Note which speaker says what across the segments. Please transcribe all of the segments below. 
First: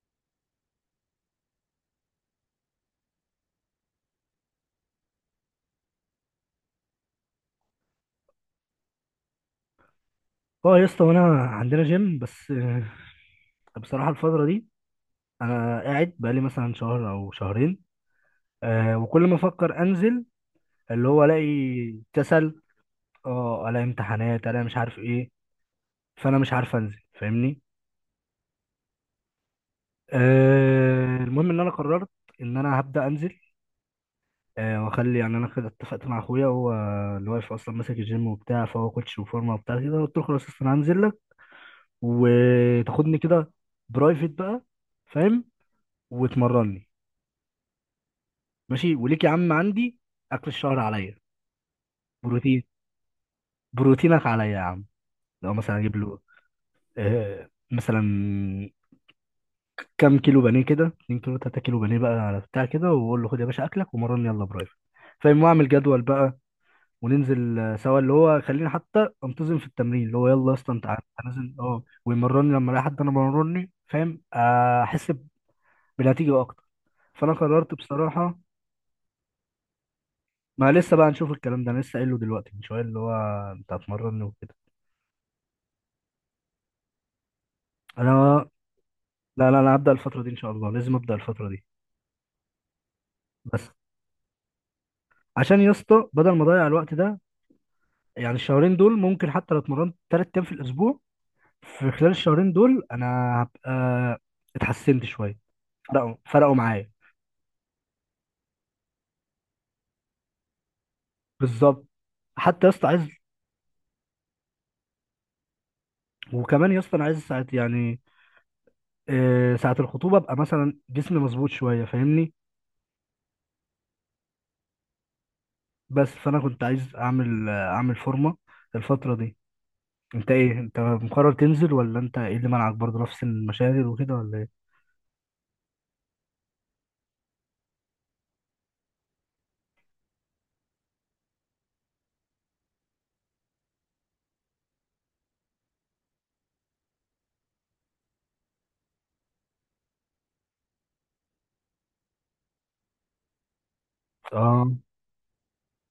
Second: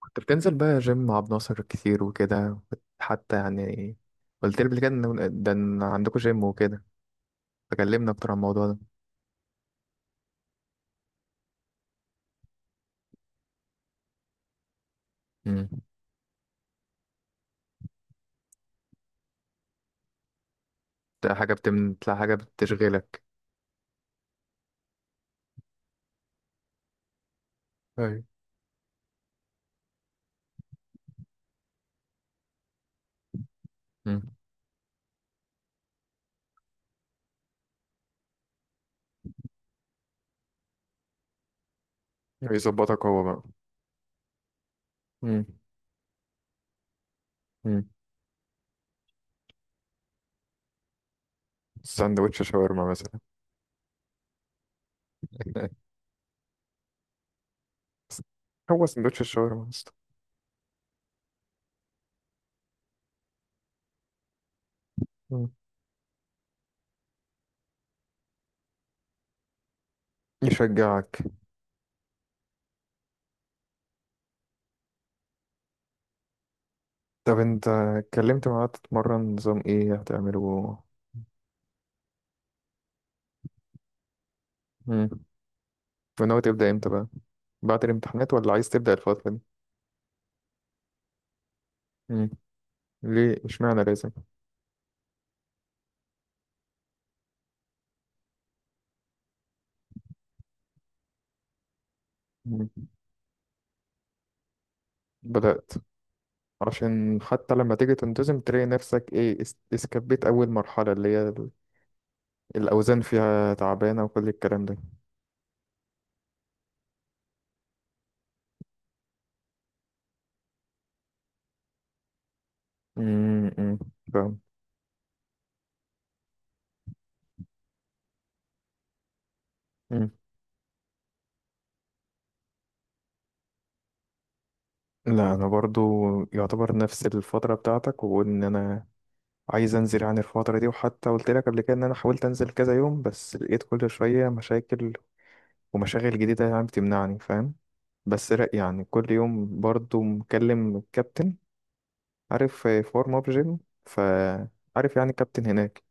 Speaker 1: كنت بتنزل بقى جيم مع ابو ناصر كتير وكده، كنت حتى يعني قلت لي قبل كده إن ده إن عندكم جيم وكده، فكلمنا أكتر عن الموضوع ده.
Speaker 2: اه يا اسطى، وانا عندنا جيم بس بصراحه الفتره دي
Speaker 1: امم.
Speaker 2: انا قاعد بقالي مثلا شهر او شهرين. وكل ما افكر انزل اللي هو
Speaker 1: ده
Speaker 2: الاقي
Speaker 1: حاجة تطلع، حاجة
Speaker 2: كسل،
Speaker 1: بتشغلك؟
Speaker 2: اه الاقي امتحانات الاقي مش عارف ايه. فانا مش عارف انزل، فاهمني.
Speaker 1: ايوه.
Speaker 2: المهم ان انا قررت ان انا هبدا انزل.
Speaker 1: مم.
Speaker 2: واخلي يعني انا كده اتفقت مع اخويا، هو اللي واقف اصلا ماسك الجيم وبتاع، فهو كوتش وفورمه وبتاع كده. قلت له خلاص يا اسطى انا هنزل لك
Speaker 1: يظبطك
Speaker 2: وتاخدني
Speaker 1: هو بقى؟
Speaker 2: كده برايفت بقى، فاهم؟
Speaker 1: مم.
Speaker 2: وتمرني.
Speaker 1: امم.
Speaker 2: ماشي وليك يا عم، عندي اكل الشهر عليا،
Speaker 1: ساندوتش
Speaker 2: بروتين،
Speaker 1: شاورما مثلا؟
Speaker 2: بروتينك عليا يا عم. لو مثلا اجيب له مثلا
Speaker 1: هو ساندوتش الشاورما اصلا.
Speaker 2: كام كيلو بانيه، كده 2 كيلو 3 كيلو بانيه بقى على بتاع كده، واقول له خد يا باشا اكلك ومرن يلا برايفت، فاهم.
Speaker 1: مم.
Speaker 2: واعمل جدول بقى وننزل سوا، اللي هو خليني حتى انتظم في التمرين. اللي هو يلا يا اسطى انت عارف
Speaker 1: يشجعك؟
Speaker 2: هنزل اه ويمرني، لما الاقي حد انا مرني، فاهم، احس بنتيجه اكتر. فانا
Speaker 1: طب انت
Speaker 2: قررت بصراحه.
Speaker 1: اتكلمت معاه تتمرن نظام ايه
Speaker 2: ما
Speaker 1: هتعمله؟
Speaker 2: لسه بقى نشوف الكلام ده، انا لسه قايله دلوقتي من شويه، اللي هو انت هتمرني وكده.
Speaker 1: مم. وناوي تبدأ امتى بقى؟ بعد
Speaker 2: انا
Speaker 1: الامتحانات ولا عايز تبدأ الفترة دي؟
Speaker 2: لا لا انا هبدا الفتره دي ان شاء الله، لازم ابدا الفتره دي.
Speaker 1: مم. ليه
Speaker 2: بس
Speaker 1: اشمعنى لازم؟
Speaker 2: عشان يا اسطى بدل ما اضيع الوقت ده، يعني الشهرين دول ممكن حتى لو اتمرنت 3 ايام في الاسبوع في خلال الشهرين دول
Speaker 1: مم.
Speaker 2: انا هبقى اتحسنت شويه.
Speaker 1: بدأت؟
Speaker 2: فرقوا معايا
Speaker 1: عشان حتى لما تيجي تنتظم تلاقي نفسك ايه، اسكبيت أول مرحلة اللي هي
Speaker 2: بالظبط. حتى يا اسطى
Speaker 1: الأوزان
Speaker 2: عايز،
Speaker 1: فيها تعبانة وكل الكلام ده.
Speaker 2: وكمان يا اسطى انا عايز ساعه يعني ساعه الخطوبه ابقى مثلا جسمي مظبوط شويه، فاهمني.
Speaker 1: مم، مم. فاهم.
Speaker 2: بس فانا كنت عايز اعمل اعمل فورمه الفتره دي.
Speaker 1: مم.
Speaker 2: انت ايه، انت مقرر تنزل ولا انت ايه اللي منعك برضه نفس المشاغل وكده ولا ايه؟
Speaker 1: لا، أنا برضو يعتبر نفس الفترة بتاعتك، وإن أنا عايز أنزل عن الفترة دي، وحتى قلت لك قبل كده إن أنا حاولت أنزل كذا يوم بس لقيت كل شوية مشاكل ومشاغل جديدة يعني بتمنعني، فاهم؟ بس لا، يعني كل يوم برضو مكلم الكابتن، عارف؟ حوار موب جيم.
Speaker 2: اه.
Speaker 1: فعارف يعني الكابتن هناك.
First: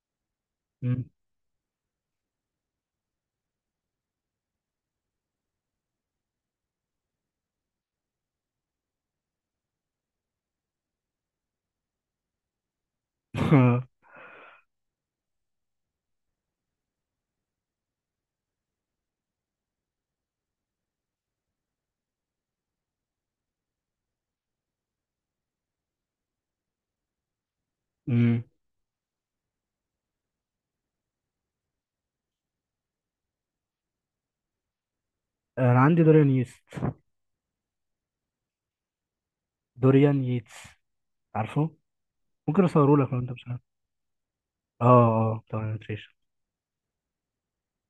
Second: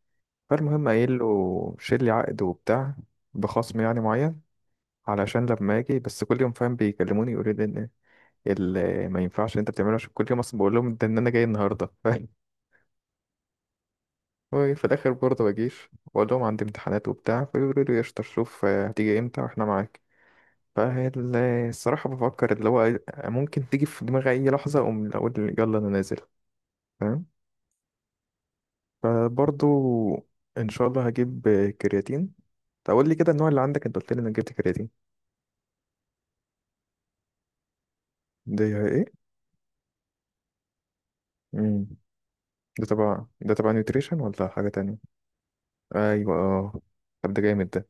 Speaker 1: فالمهم
Speaker 2: مم.
Speaker 1: قايل له شيل لي عقد وبتاع بخصم يعني معين، علشان لما اجي بس كل يوم، فاهم؟ بيكلموني يقولوا لي ان ما ينفعش اللي انت بتعمله، عشان كل يوم اصلا بقول لهم ده ان انا جاي النهارده، فاهم؟ وفي الاخر برضه بجيش واقول لهم عندي امتحانات وبتاع، فيقولوا لي قشطه، شوف هتيجي امتى واحنا معاك. فالصراحة بفكر اللي هو ممكن تيجي في دماغي أي لحظة أقوم أقول يلا أنا نازل، فاهم؟
Speaker 2: مم.
Speaker 1: فبرضو ان شاء الله هجيب كرياتين. تقول لي كده النوع اللي عندك، انت قلت لي انا جبت كرياتين.
Speaker 2: انا عندي دوريان ييست.
Speaker 1: ده ايه؟
Speaker 2: دوريان ييتس، عارفه؟
Speaker 1: امم.
Speaker 2: ممكن
Speaker 1: ده
Speaker 2: اصوره لك لو
Speaker 1: تبع
Speaker 2: انت مش عارف.
Speaker 1: نيوتريشن ولا حاجه
Speaker 2: اه.
Speaker 1: تانية؟
Speaker 2: اه طبعا نوتريشن.
Speaker 1: ايوه، اه. طب ده جامد ده.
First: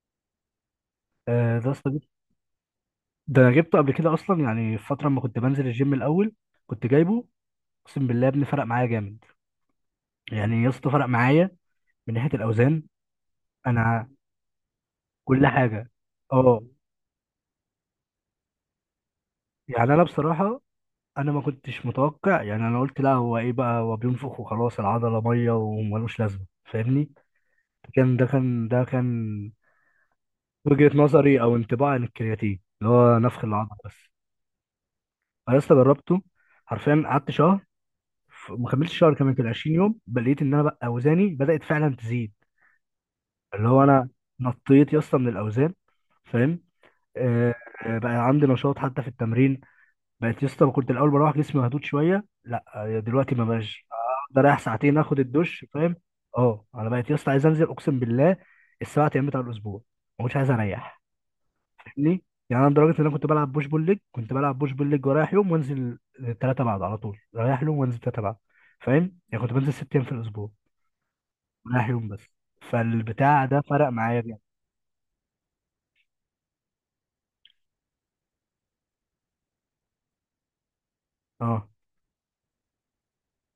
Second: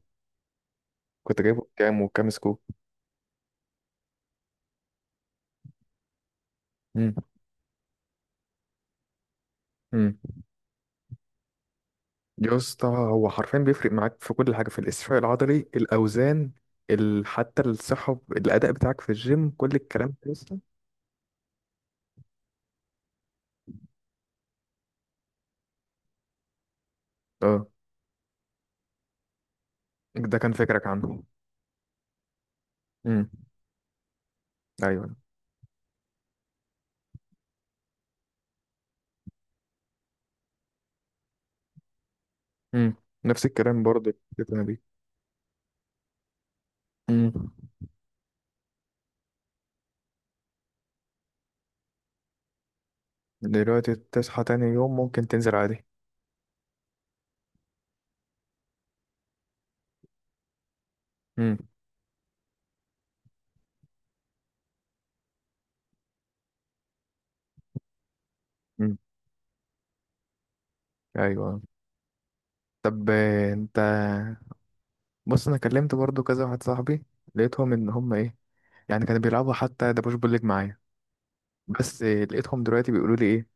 Speaker 1: كنت
Speaker 2: آه
Speaker 1: جايبه
Speaker 2: ده
Speaker 1: كام
Speaker 2: صديق،
Speaker 1: وكام سكوب؟
Speaker 2: ده انا جبته قبل كده اصلا، يعني في فتره ما كنت بنزل الجيم الاول كنت
Speaker 1: امم.
Speaker 2: جايبه. اقسم بالله يا ابني فرق معايا جامد.
Speaker 1: امم.
Speaker 2: يعني يا اسطى فرق معايا من ناحيه
Speaker 1: يا
Speaker 2: الاوزان.
Speaker 1: اسطى هو حرفيا بيفرق
Speaker 2: انا
Speaker 1: معاك في كل حاجه، في الاستشفاء
Speaker 2: كل
Speaker 1: العضلي،
Speaker 2: حاجه.
Speaker 1: الاوزان،
Speaker 2: اه.
Speaker 1: حتى الصحه، الاداء بتاعك في الجيم، كل
Speaker 2: يعني انا
Speaker 1: الكلام ده لسه.
Speaker 2: بصراحه، انا ما كنتش متوقع. يعني انا قلت لا هو ايه بقى، هو بينفخ وخلاص العضله ميه وملوش لازمه، فاهمني.
Speaker 1: اه.
Speaker 2: كان
Speaker 1: ده كان فكرك
Speaker 2: وجهة
Speaker 1: عنه.
Speaker 2: نظري او انطباع عن الكرياتين، اللي هو
Speaker 1: امم.
Speaker 2: نفخ العضل بس.
Speaker 1: ايوه.
Speaker 2: انا لسه جربته حرفيا، قعدت شهر. ما كملتش شهر، كمان كان 20 يوم، بل لقيت ان انا بقى اوزاني بدأت فعلا تزيد.
Speaker 1: امم. نفس
Speaker 2: اللي
Speaker 1: الكلام
Speaker 2: هو انا
Speaker 1: برضه. اللي أنا بيه.
Speaker 2: نطيت يا اسطى من الاوزان فاهم.
Speaker 1: امم.
Speaker 2: آه. بقى عندي نشاط حتى في التمرين. بقيت يا اسطى، كنت الاول بروح جسمي مهدود شويه، لا دلوقتي ما بقاش.
Speaker 1: دلوقتي تصحى
Speaker 2: اقدر اريح
Speaker 1: تاني يوم
Speaker 2: ساعتين، اخد
Speaker 1: ممكن تنزل
Speaker 2: الدش،
Speaker 1: عادي.
Speaker 2: فاهم. اه انا بقيت يا اسطى عايز انزل اقسم بالله ال7 ايام بتاع الاسبوع، ما كنتش عايز اريح.
Speaker 1: امم.
Speaker 2: ليه؟ يعني انا لدرجه ان انا كنت بلعب بوش بول ليج، كنت بلعب بوش بول ليج ورايح يوم وانزل ثلاثه بعد، على طول رايح يوم وانزل ثلاثه بعد،
Speaker 1: امم.
Speaker 2: فاهم؟ يعني كنت بنزل 6 ايام في الاسبوع
Speaker 1: ايوه.
Speaker 2: رايح يوم بس.
Speaker 1: طب
Speaker 2: فالبتاع ده
Speaker 1: انت
Speaker 2: فرق معايا جامد.
Speaker 1: بص، انا كلمت برضو كذا واحد صاحبي، لقيتهم ان هم ايه، يعني كانوا بيلعبوا حتى دبوش بوليج معايا.
Speaker 2: اه
Speaker 1: بس لقيتهم دلوقتي بيقولوا لي ايه،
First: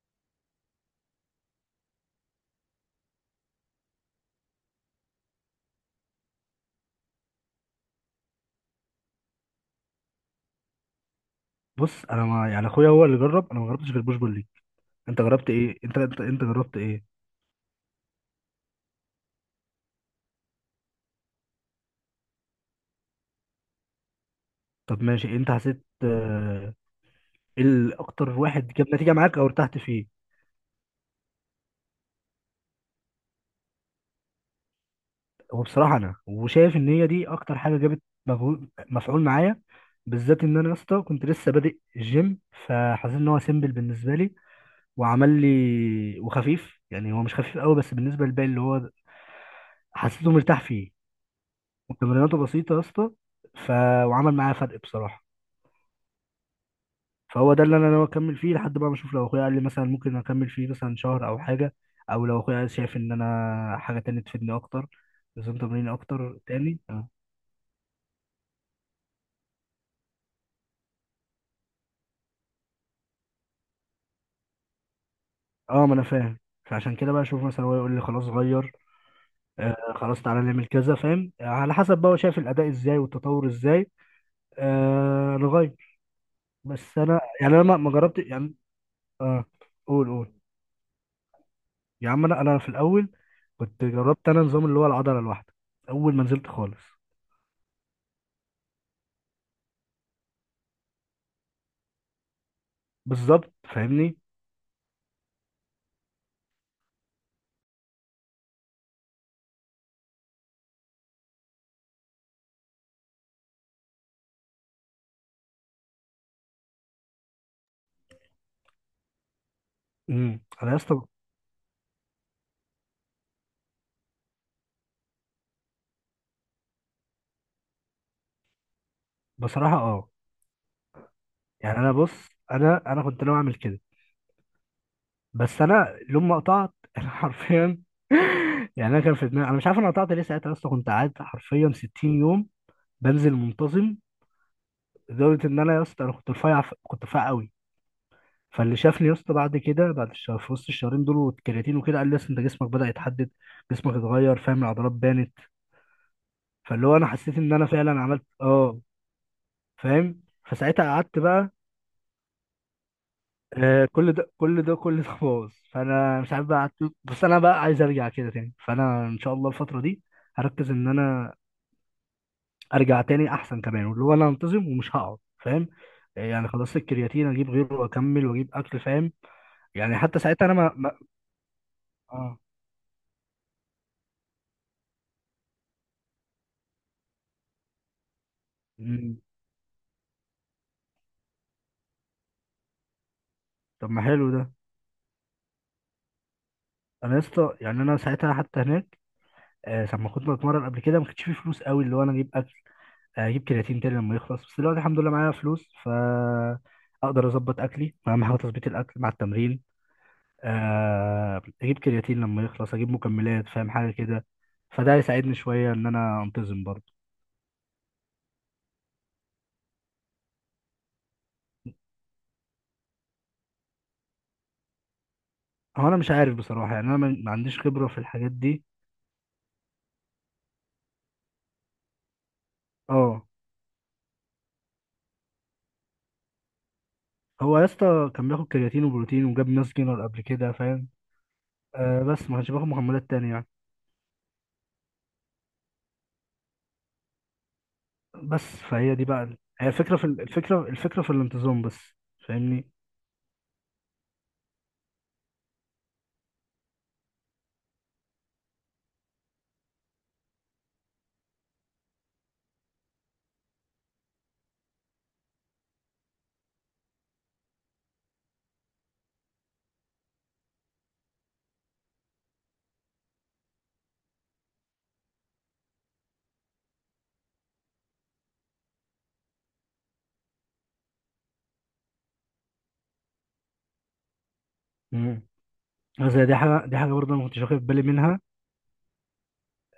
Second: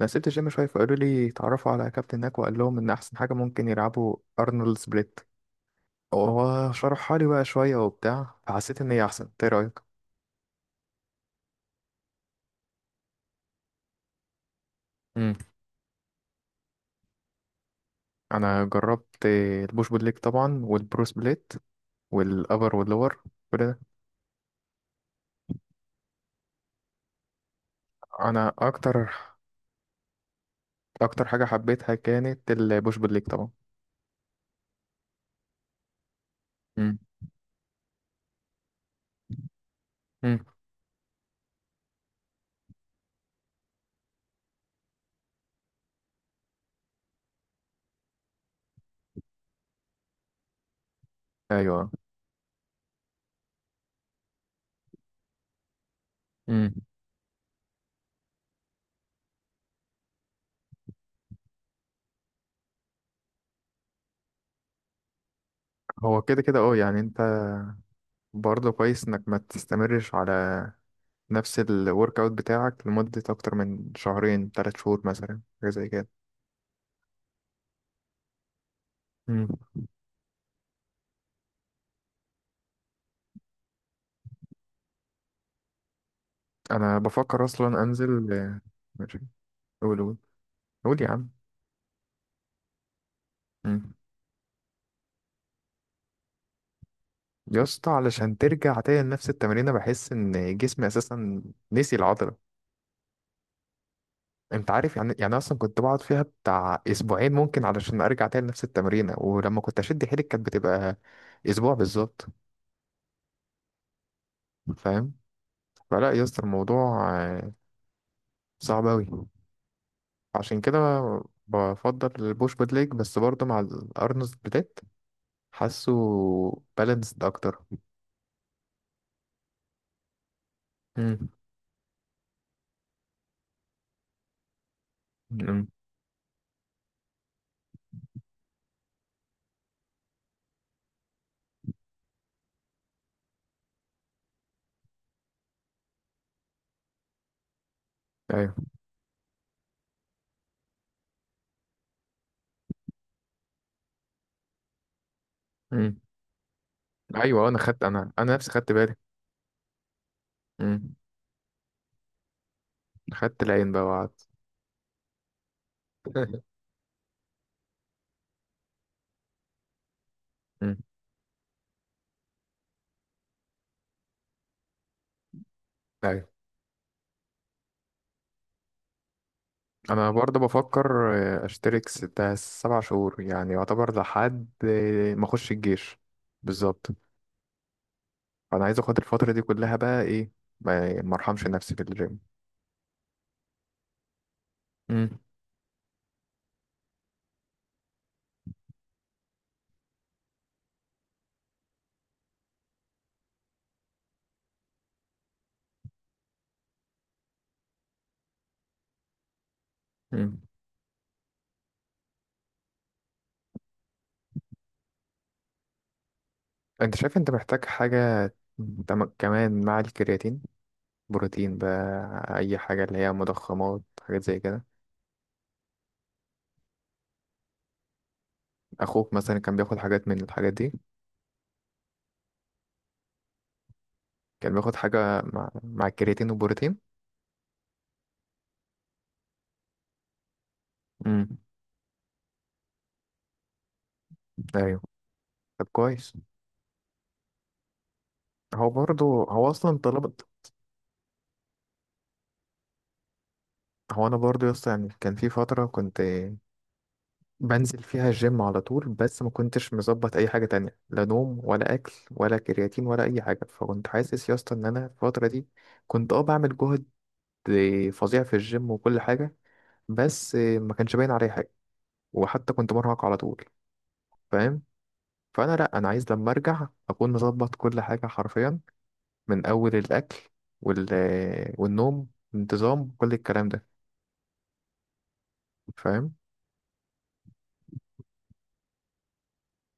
Speaker 1: انا سبت الجيم شويه، فقالوا لي اتعرفوا على كابتن هناك، وقال لهم ان احسن حاجه ممكن يلعبوا ارنولد سبليت، هو شرحها لي بقى شويه وبتاع، فحسيت ان هي احسن. إنت ايه رايك؟
Speaker 2: بص انا ما يعني، اخويا هو اللي جرب، انا ما جربتش غير بوش بول ليج. انت
Speaker 1: امم.
Speaker 2: جربت ايه؟ انت جربت ايه؟
Speaker 1: انا جربت البوش بول ليج طبعا، والبرو سبليت والابر واللور، كل.
Speaker 2: طب ماشي. انت حسيت ايه الاكتر
Speaker 1: انا
Speaker 2: واحد جاب
Speaker 1: اكتر
Speaker 2: نتيجه معاك او ارتحت فيه؟
Speaker 1: اكتر حاجه حبيتها كانت البوش بول ليج طبعا.
Speaker 2: هو بصراحة أنا وشايف إن
Speaker 1: امم.
Speaker 2: هي دي أكتر حاجة جابت مجهود مفعول معايا، بالذات
Speaker 1: امم.
Speaker 2: إن أنا يا اسطى كنت لسه بادئ الجيم. فحسيت إن هو سيمبل بالنسبة لي وعمل لي وخفيف، يعني هو مش خفيف قوي بس بالنسبة للباقي، اللي هو حسيته مرتاح فيه
Speaker 1: ايوه.
Speaker 2: وتمريناته بسيطة يا اسطى. ف... وعمل معايا فرق بصراحة.
Speaker 1: امم.
Speaker 2: فهو ده اللي أنا ناوي أكمل فيه لحد بقى ما أشوف، لو أخويا قال لي مثلا ممكن أكمل فيه مثلا شهر أو حاجة، أو لو أخويا شايف إن أنا حاجة تانية تفيدني أكتر، نظام تمرين
Speaker 1: هو
Speaker 2: أكتر
Speaker 1: كده كده، اه
Speaker 2: تاني.
Speaker 1: يعني انت برضه كويس انك ما تستمرش على نفس الورك اوت بتاعك لمده اكتر من شهرين 3 شهور مثلا، حاجه
Speaker 2: اه،
Speaker 1: زي
Speaker 2: ما انا
Speaker 1: كده.
Speaker 2: فاهم. فعشان كده بقى اشوف مثلا هو يقول لي خلاص غير،
Speaker 1: امم.
Speaker 2: خلاص تعالى نعمل كذا فاهم على حسب بقى هو شايف الاداء ازاي والتطور ازاي، نغير.
Speaker 1: انا
Speaker 2: بس انا
Speaker 1: بفكر
Speaker 2: يعني انا
Speaker 1: اصلا
Speaker 2: ما جربت
Speaker 1: انزل
Speaker 2: يعني.
Speaker 1: ماشي.
Speaker 2: اه
Speaker 1: قول
Speaker 2: قول
Speaker 1: قول.
Speaker 2: قول
Speaker 1: قول يا عم.
Speaker 2: يا عم. انا في الاول كنت
Speaker 1: امم.
Speaker 2: جربت انا نظام اللي هو العضله الواحده، اول ما نزلت خالص.
Speaker 1: يا اسطى علشان ترجع تاني لنفس التمرين بحس ان جسمي اساسا نسي العضله.
Speaker 2: بالظبط فاهمني.
Speaker 1: انت عارف يعني اصلا كنت بقعد فيها بتاع اسبوعين ممكن علشان ارجع تاني نفس التمرينه، ولما كنت اشد حيلي كانت بتبقى اسبوع بالظبط، فاهم؟ فلا يا اسطى الموضوع صعب اوي.
Speaker 2: امم.
Speaker 1: عشان
Speaker 2: انا يا
Speaker 1: كده
Speaker 2: اسطى
Speaker 1: بفضل البوش بود ليج، بس برضه مع الارنولد سبليت حاسه بالانسد اكتر.
Speaker 2: بصراحه اه،
Speaker 1: امم.
Speaker 2: يعني انا بص انا كنت ناوي اعمل كده. بس
Speaker 1: امم.
Speaker 2: انا لما ما قطعت انا حرفيا يعني انا كان في دماغي، انا مش عارف انا قطعت ليه، ساعتها يا اسطى كنت قاعد حرفيا 60 يوم بنزل منتظم لدرجه ان انا يا اسطى انا كنت رفيع، كنت رفيع قوي.
Speaker 1: ايوه.
Speaker 2: فاللي شافني يا اسطى بعد كده، بعد الشهر في وسط الشهرين دول والكرياتين وكده، قال لي اصل انت جسمك بدأ يتحدد، جسمك اتغير فاهم، العضلات بانت.
Speaker 1: امم.
Speaker 2: فاللي هو انا حسيت
Speaker 1: ايوه،
Speaker 2: ان
Speaker 1: انا
Speaker 2: انا
Speaker 1: خدت،
Speaker 2: فعلا
Speaker 1: انا
Speaker 2: عملت
Speaker 1: انا نفسي خدت
Speaker 2: اه
Speaker 1: بالي.
Speaker 2: فاهم، فساعتها
Speaker 1: امم.
Speaker 2: قعدت بقى.
Speaker 1: خدت العين بقى
Speaker 2: كل ده
Speaker 1: وقعدت.
Speaker 2: كل ده كل ده باظ. فانا مش عارف بقى قعدت بس انا بقى عايز ارجع كده تاني، فانا ان شاء الله الفتره دي هركز
Speaker 1: امم.
Speaker 2: ان انا ارجع تاني احسن كمان، واللي هو انا انتظم ومش هقعد فاهم.
Speaker 1: ايوه.
Speaker 2: يعني خلاص الكرياتين اجيب غيره واكمل واجيب اكل فاهم. يعني
Speaker 1: انا
Speaker 2: حتى
Speaker 1: برضه
Speaker 2: ساعتها انا ما, ما...
Speaker 1: بفكر اشترك ستة
Speaker 2: اه.
Speaker 1: سبع شهور يعني يعتبر لحد ما اخش الجيش. بالظبط. فانا عايز اخد
Speaker 2: مم.
Speaker 1: الفتره دي كلها بقى ايه، ما ارحمش نفسي في الجيم.
Speaker 2: طب ما حلو ده.
Speaker 1: امم.
Speaker 2: انا يا اسطى يعني انا ساعتها حتى هناك لما كنت بتمرن قبل كده ما كانش فيه فلوس قوي، اللي هو انا اجيب اكل اجيب كرياتين تاني لما يخلص. بس دلوقتي الحمد لله معايا فلوس، ف اقدر اظبط اكلي، اهم حاجه تظبيط الاكل مع التمرين.
Speaker 1: امم.
Speaker 2: اجيب كرياتين لما يخلص، اجيب مكملات فاهم، حاجه كده. فده هيساعدني شويه ان انا انتظم
Speaker 1: انت
Speaker 2: برضه.
Speaker 1: شايف انت محتاج حاجه كمان مع الكرياتين، بروتين بقى اي حاجه اللي هي مضخمات، حاجات زي كده؟
Speaker 2: هو انا مش عارف بصراحه، يعني انا ما عنديش خبره في الحاجات دي.
Speaker 1: اخوك مثلا كان بياخد حاجات من الحاجات دي؟
Speaker 2: اه.
Speaker 1: كان بياخد حاجه مع الكرياتين والبروتين.
Speaker 2: هو يا اسطى كان بياخد كرياتين وبروتين وجاب ناس جينر قبل كده فاهم.
Speaker 1: امم.
Speaker 2: آه بس ما كانش بياخد مكملات تانية يعني.
Speaker 1: ايوه. طب كويس.
Speaker 2: بس
Speaker 1: هو
Speaker 2: فهي
Speaker 1: برضه،
Speaker 2: دي بقى
Speaker 1: هو
Speaker 2: هي
Speaker 1: اصلا
Speaker 2: الفكره في
Speaker 1: طلب.
Speaker 2: الفكره، الفكره في الانتظام بس. فاهمني.
Speaker 1: هو انا برضو يا اسطى يعني كان في فتره كنت بنزل فيها الجيم على طول، بس ما كنتش مظبط اي حاجه تانية، لا نوم ولا اكل ولا كرياتين ولا اي حاجه، فكنت حاسس يا اسطى ان انا في الفتره دي كنت بعمل جهد فظيع في الجيم وكل حاجه، بس ما كانش باين عليه حاجه، وحتى كنت مرهق على طول، فاهم؟ فانا لا، انا عايز لما ارجع اكون مظبط كل حاجه حرفيا، من اول الاكل وال والنوم، انتظام كل الكلام ده.
Speaker 2: مم. بس
Speaker 1: فاهم؟
Speaker 2: دي حاجة، دي حاجة برضه أنا ما كنتش واخد بالي منها.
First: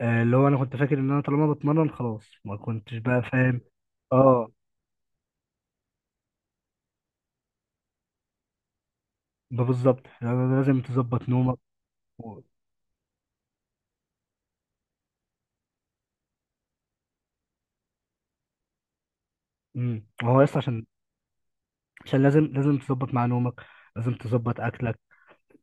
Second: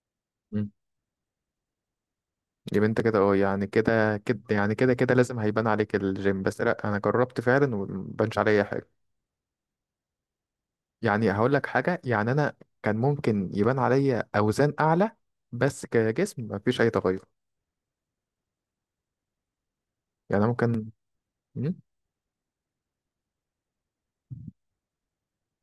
Speaker 2: اللي هو أنا كنت فاكر إن أنا طالما بتمرن خلاص، ما
Speaker 1: جيب
Speaker 2: كنتش
Speaker 1: انت كده
Speaker 2: بقى
Speaker 1: اه،
Speaker 2: فاهم.
Speaker 1: يعني كده كده،
Speaker 2: اه
Speaker 1: يعني كده كده لازم هيبان عليك الجيم، بس لا، انا جربت فعلا ومبانش عليا حاجه.
Speaker 2: ده بالظبط، يعني لازم تظبط
Speaker 1: يعني هقول
Speaker 2: نومك
Speaker 1: لك حاجه، يعني
Speaker 2: و...
Speaker 1: انا كان ممكن يبان عليا اوزان اعلى بس كجسم مفيش اي تغير.
Speaker 2: مم. هو
Speaker 1: يعني أنا
Speaker 2: يس عشان،
Speaker 1: ممكن. مم؟
Speaker 2: عشان لازم لازم تظبط مع نومك، لازم تظبط أكلك،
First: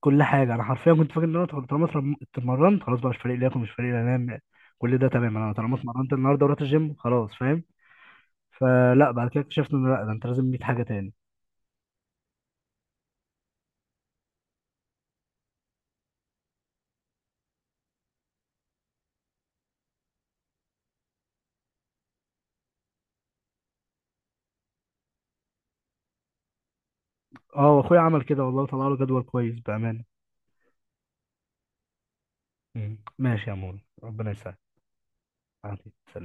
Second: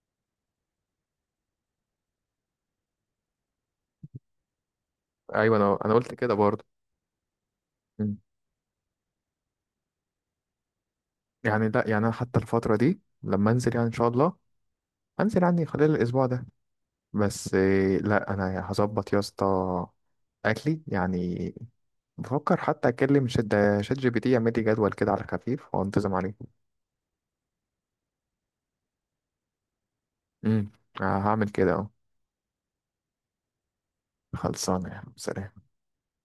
Speaker 2: كل حاجة. أنا حرفيا كنت فاكر إن أنا طالما اتمرنت خلاص بقى، مش فارق لي آكل مش فارق لي أنام، كل ده تمام، أنا
Speaker 1: ايوه
Speaker 2: طالما
Speaker 1: انا
Speaker 2: اتمرنت
Speaker 1: قلت كده
Speaker 2: النهاردة ورحت
Speaker 1: برضه.
Speaker 2: الجيم خلاص فاهم.
Speaker 1: مم.
Speaker 2: فلا بعد كده اكتشفت إن لا، ده أنت لازم 100 حاجة تاني.
Speaker 1: يعني لا، يعني انا حتى الفتره دي لما انزل، يعني ان شاء الله هنزل يعني خلال الاسبوع ده، بس لا، انا هظبط يا اسطى اكلي يعني. بفكر حتى اكلم شات جي بي تي يعمل لي جدول كده على خفيف وانتظم عليه.
Speaker 2: اه وأخويا عمل كده والله، طلع له جدول كويس بأمانة.
Speaker 1: امم. هعمل كده اهو.
Speaker 2: مم. ماشي يا مول ربنا يسعدك.
Speaker 1: خلصانه يا عم. سلام.
Speaker 2: عليكم السلام.